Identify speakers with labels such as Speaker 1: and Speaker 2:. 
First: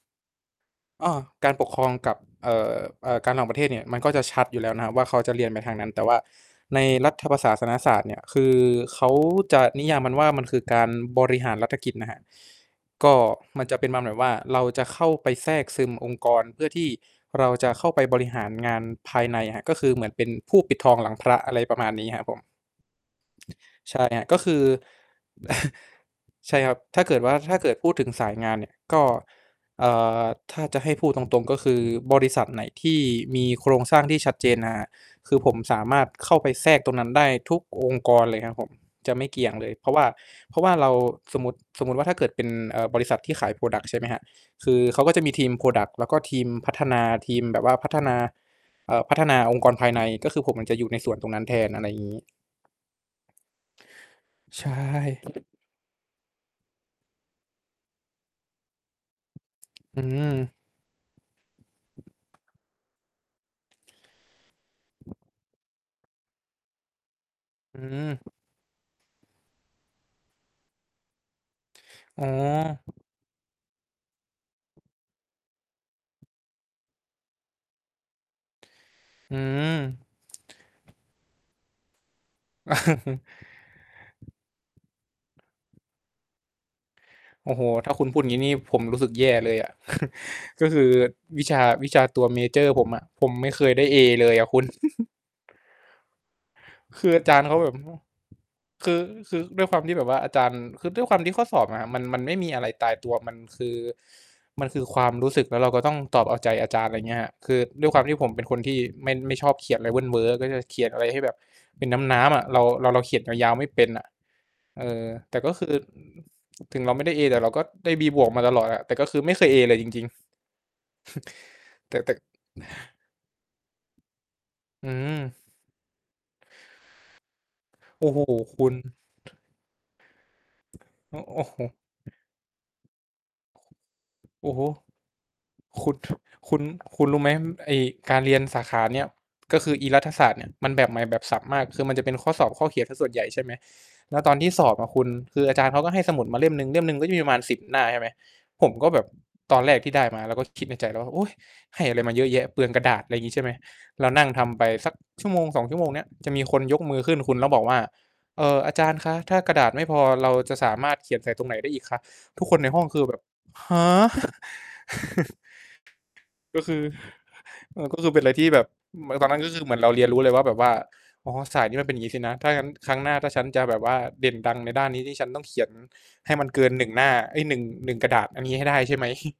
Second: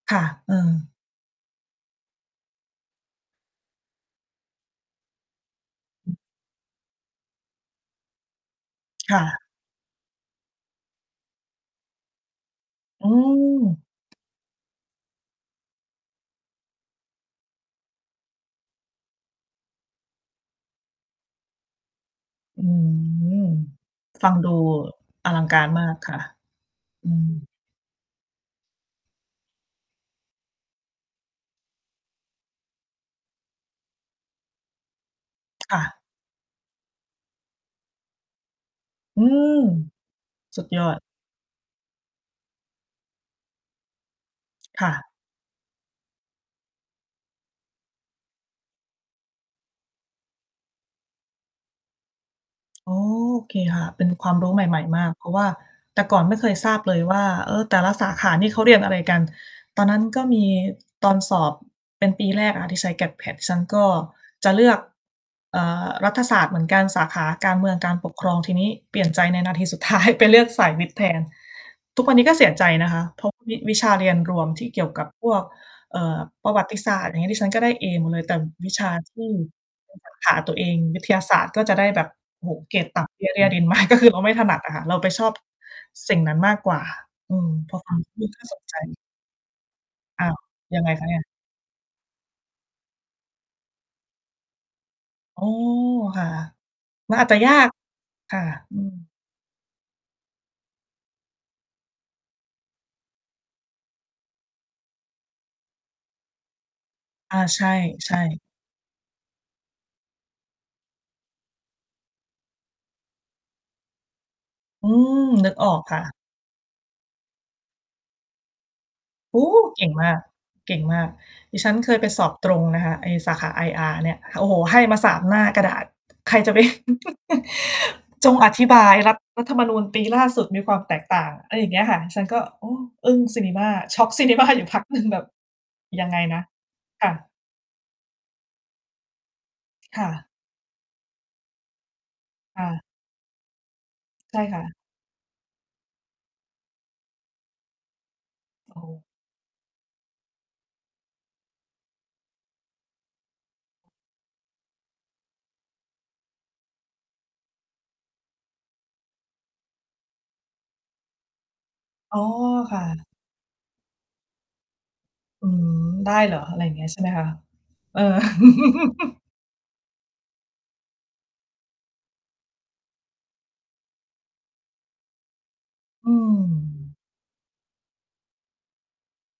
Speaker 1: ค่ะ เออ
Speaker 2: อ้อ การปกครองกับ เอ่อ เอ่อ การต่างประเทศเนี่ย มันก็จะชัดอยู่แล้วนะครับว่า เขาจะเรียนไปทางนั้น แต่
Speaker 1: อ
Speaker 2: ว
Speaker 1: ื
Speaker 2: ่
Speaker 1: อ
Speaker 2: าในรัฐประศาสนศาสตร์เนี่ย คือเขา
Speaker 1: ค่ะ
Speaker 2: จะนิยามมันว่า มันคือการบริหารรัฐกิจนะครับ
Speaker 1: โอ
Speaker 2: ก
Speaker 1: ้
Speaker 2: ็
Speaker 1: โ
Speaker 2: มันจะเ
Speaker 1: ฮ
Speaker 2: ป็นมาแบบว่า เราจะเข้าไปแทรกซึมองค์กร เพื่อที่เราจะเข้าไปบริหารงานภายในอะครับ ก็คือเหมือนเป็นผู้ปิดทองหลังพระ อะไรประมาณนี้ครับผม
Speaker 1: อืม
Speaker 2: ใช่ครั
Speaker 1: ฟ
Speaker 2: บ
Speaker 1: ั
Speaker 2: ก
Speaker 1: ง
Speaker 2: ็
Speaker 1: ด
Speaker 2: ค
Speaker 1: ู
Speaker 2: ือ
Speaker 1: อลังการมากค่ะ
Speaker 2: ใช่ครับ ถ้า
Speaker 1: อื
Speaker 2: เกิดว่า
Speaker 1: ม
Speaker 2: ถ้าเกิดพูดถึงสายงานเนี่ยก็ อ่า ถ้าจะให้พูดตรง ๆ ก็คือบริษัทไหนที่มีโครงสร้างที่ชัดเจนนะครับ คือผมส
Speaker 1: ค่
Speaker 2: า
Speaker 1: ะ
Speaker 2: มารถเข้าไปแทรกตรงนั้นได้ทุกองค์กรเลยครับผม จะ
Speaker 1: อื
Speaker 2: ไม่เกี่ย
Speaker 1: ม
Speaker 2: งเลย เพราะว่า เพรา
Speaker 1: สุ
Speaker 2: ะว
Speaker 1: ด
Speaker 2: ่า
Speaker 1: ย
Speaker 2: เ
Speaker 1: อ
Speaker 2: รา
Speaker 1: ด
Speaker 2: สมมติ สมมุติว่าถ้าเกิดเป็น เอ่อ บริษัทที่ขาย พรอดักต์ ใช่ไหมครับ คือ
Speaker 1: ค่
Speaker 2: เข
Speaker 1: ะ
Speaker 2: าก็จะมีทีม พรอดักต์ แล้วก็ทีมพัฒนา ทีมแบบว่าพัฒนา เอ่อ พัฒนาองค์กรภายใน ก็คือผมมันจะอยู่ในส่วนตรงนั้นแทน อะไรอย่างงี้
Speaker 1: อ๋อ โอเคค่ะ เป็นความรู้ใ
Speaker 2: ใช
Speaker 1: หม่ ๆ มาก เพราะว
Speaker 2: ่
Speaker 1: ่าแต่ก่อนไม่เคยทราบเลยว่า เออ แต่ละสาขานี่เขาเรียนอะไรกัน? ตอนนั
Speaker 2: อ
Speaker 1: ้
Speaker 2: ื
Speaker 1: นก็มี
Speaker 2: อ
Speaker 1: ตอนสอบเป็นปีแรกอะ ที่ใช้ GAT PAT ฉันก็จะเลือก เอ่อ รัฐศาสตร์เหมือนกัน สาขาการเมือ
Speaker 2: อ
Speaker 1: ง
Speaker 2: ื
Speaker 1: การปกคร
Speaker 2: อ
Speaker 1: อง ทีนี้เปลี่ยนใจในนาทีสุด ท้าย ไปเลือกสายวิทย์แทน ทุกวัน
Speaker 2: อ
Speaker 1: น
Speaker 2: ๋
Speaker 1: ี้ก็เสียใจนะค
Speaker 2: อ
Speaker 1: ะ เพราะวิ วิชาเรียนรวมที่เกี่ยวกับพวก เอ่อ ประวัติศาสตร์ อย่างงี้ ดิฉันก็ได้เอหมดเลย แต่วิชาที่
Speaker 2: อืม
Speaker 1: ในสาขา ตัวเอง วิทยาศาสตร์ก็จะได้แบบ โอ้โฮ เกรดต่ำ เตี้ย เรี้ยดิน มาก ก็คือเราไม่ถนัดอะค่ะ เราไปชอบ สิ่งนั้นมากกว่า อื
Speaker 2: โ
Speaker 1: ม
Speaker 2: อ้โฮ
Speaker 1: เพราะค
Speaker 2: ถ้
Speaker 1: ว
Speaker 2: า
Speaker 1: าม
Speaker 2: คุ
Speaker 1: ท
Speaker 2: ณ
Speaker 1: ี
Speaker 2: พ
Speaker 1: ่
Speaker 2: ู
Speaker 1: ไม
Speaker 2: ด
Speaker 1: ่
Speaker 2: งี้นี่
Speaker 1: สนใ
Speaker 2: ผ
Speaker 1: จ
Speaker 2: มรู้สึกแย่เลยอะ
Speaker 1: อ้าว
Speaker 2: ก็ค
Speaker 1: ยัง
Speaker 2: ื
Speaker 1: ไ
Speaker 2: อ
Speaker 1: งคะเนี่ย?
Speaker 2: วิชา วิชาตัวเมเจอร์ผมอะ ผมไม่เคยได้เอเลยอะคุณ
Speaker 1: อ๋อ ค่ะ
Speaker 2: คือ
Speaker 1: มัน
Speaker 2: อา
Speaker 1: อาจ
Speaker 2: จ
Speaker 1: จ
Speaker 2: า
Speaker 1: ะ
Speaker 2: รย์
Speaker 1: ย
Speaker 2: เข
Speaker 1: า
Speaker 2: าแบ
Speaker 1: ก
Speaker 2: บ โอ้โฮ
Speaker 1: ค่ะ อื
Speaker 2: คือ
Speaker 1: ม
Speaker 2: คือด้วยความที่แบบว่าอาจารย์ คือด้วยความที่ข้อสอบอะครับ มัน มันไม่มีอะไรตายตัว มันคือ มันคือความรู้สึก แล้วเราก็ต้องตอบเอาใจอาจารย์ อะไรเงี้ยครับ
Speaker 1: อา
Speaker 2: คื
Speaker 1: ใ
Speaker 2: อ
Speaker 1: ช
Speaker 2: ด้วยความที่
Speaker 1: ่
Speaker 2: ผมเป
Speaker 1: ๆ
Speaker 2: ็นคนที่ไม่ ไม่ชอบเขียนอะไรเวิ่นเว้อ ก็จะเขียนอะไรให้แบบเป็นน้ำ ๆ อะ เรา เรา เราเขียนยาว ๆ ไม่เป็นน่ะ เ
Speaker 1: อ
Speaker 2: อ
Speaker 1: ื
Speaker 2: อ
Speaker 1: ม
Speaker 2: แต่
Speaker 1: น
Speaker 2: ก
Speaker 1: ึ
Speaker 2: ็
Speaker 1: ก
Speaker 2: ค
Speaker 1: อ
Speaker 2: ื
Speaker 1: อ
Speaker 2: อ
Speaker 1: กค่ะ
Speaker 2: ถึงเราไม่ได้ A แต่เราก็ได้ B+ มาตลอดอะ แต่ก็คือไม
Speaker 1: โ
Speaker 2: ่
Speaker 1: อ
Speaker 2: เค
Speaker 1: ้!
Speaker 2: ย A เลย
Speaker 1: เก
Speaker 2: จ
Speaker 1: ่ง
Speaker 2: ริ
Speaker 1: ม
Speaker 2: ง
Speaker 1: าก เก่งมาก ดิฉันเค
Speaker 2: ๆ แต
Speaker 1: ย
Speaker 2: ่
Speaker 1: ไป
Speaker 2: แต่
Speaker 1: สอบตรงนะคะ ไอ้สาขา IR เนี่ย โอ้โฮ ให้
Speaker 2: อื
Speaker 1: มา 3
Speaker 2: ม
Speaker 1: หน้ากระดาษ ใครจะไป
Speaker 2: โอ้โฮ
Speaker 1: จงอ
Speaker 2: ค
Speaker 1: ธิ
Speaker 2: ุ
Speaker 1: บ
Speaker 2: ณ
Speaker 1: ายรัฐ รัฐธรรมนูญปีล่าสุดมีความแตก
Speaker 2: โอ
Speaker 1: ต่า
Speaker 2: โ
Speaker 1: ง
Speaker 2: อ้
Speaker 1: อะ
Speaker 2: โ
Speaker 1: ไร
Speaker 2: ฮ
Speaker 1: อย่างเงี้ยค่ะ ฉันก็ โอ้ อึ้งซินิมา ช็อก ซินิมา
Speaker 2: โอ้โ
Speaker 1: อย
Speaker 2: ฮ
Speaker 1: ู่พักหนึ่ง แบบ
Speaker 2: คุณ
Speaker 1: ยังไงนะ
Speaker 2: คุณ คุ
Speaker 1: ค
Speaker 2: ณ
Speaker 1: ่
Speaker 2: รู้
Speaker 1: ะ
Speaker 2: ไหม ไอ้การเรียนสาขาเนี้ย ก็คืออีร
Speaker 1: ค
Speaker 2: ั
Speaker 1: ่
Speaker 2: ฐศา
Speaker 1: ะ
Speaker 2: สตร์เนี่ย มันแบบใหม่แบบสับมาก คือมันจะเป็นข้อสอบ
Speaker 1: ค
Speaker 2: ข้
Speaker 1: ่
Speaker 2: อเขี
Speaker 1: ะ
Speaker 2: ยนเสียส่วนใหญ่ ใช่ไหม แล้วตอ
Speaker 1: ใ
Speaker 2: น
Speaker 1: ช่
Speaker 2: ที่
Speaker 1: ค่
Speaker 2: สอ
Speaker 1: ะ
Speaker 2: บอะคุณ คืออาจารย์เขาก็ให้สมุดมาเล่มหนึ่ง เล่มหนึ่งก็จะมีประมาณ 10 หน้า ใช่ไหม ผม
Speaker 1: โอ้
Speaker 2: ก
Speaker 1: โ
Speaker 2: ็แบ
Speaker 1: ฮ
Speaker 2: บตอนแรกที่ได้มา เราก็คิดในใจแล้วว่า "โอ๊ย ให้อะไรมาเยอะแยะ? เปลืองกระดาษ" อะไรงี้ ใช่ไหม เรานั่งทำไปสัก 1-2 ชั่วโมงเนี้ย จะมีคนยกมือขึ้นคุณ แล้วบอกว่า "เอ่อ อาจารย์คะ ถ้ากระดาษไม่พอเราจะสามารถเขียนใส่ตรงไหนได้อีกคะ?"
Speaker 1: อ๋อ
Speaker 2: ทุกคนใน
Speaker 1: ค
Speaker 2: ห้
Speaker 1: ่
Speaker 2: องคื
Speaker 1: ะ
Speaker 2: อแบบ "ฮะ!"
Speaker 1: อืม ได้เหรอ อะไ
Speaker 2: ก
Speaker 1: ร
Speaker 2: ็
Speaker 1: อ
Speaker 2: ค
Speaker 1: ย่า
Speaker 2: ื
Speaker 1: งเ
Speaker 2: อ
Speaker 1: งี้ยใช่ไหมคะ?
Speaker 2: เออ ก
Speaker 1: เ
Speaker 2: ็
Speaker 1: อ
Speaker 2: จะ
Speaker 1: อ
Speaker 2: ต้องเป็นอะไรที่แบบ อือ แบบตอนนั้นก็คือเหมือนเราเรียนรู้เลยว่า แบบว่า อ๋อ สายนี้มันเป็นอย่างงี้สินะ ถ้างั้นครั้งหน้าถ้าฉันจะแบบว่าเด่นดังในด้านนี้ที่ฉันต้องเขียน
Speaker 1: อื
Speaker 2: ให้มันเกิน 1
Speaker 1: ม
Speaker 2: หน้า เอ๊ย 1- 1 กระดาษอันนี้ให้ได้ใช่ไหม?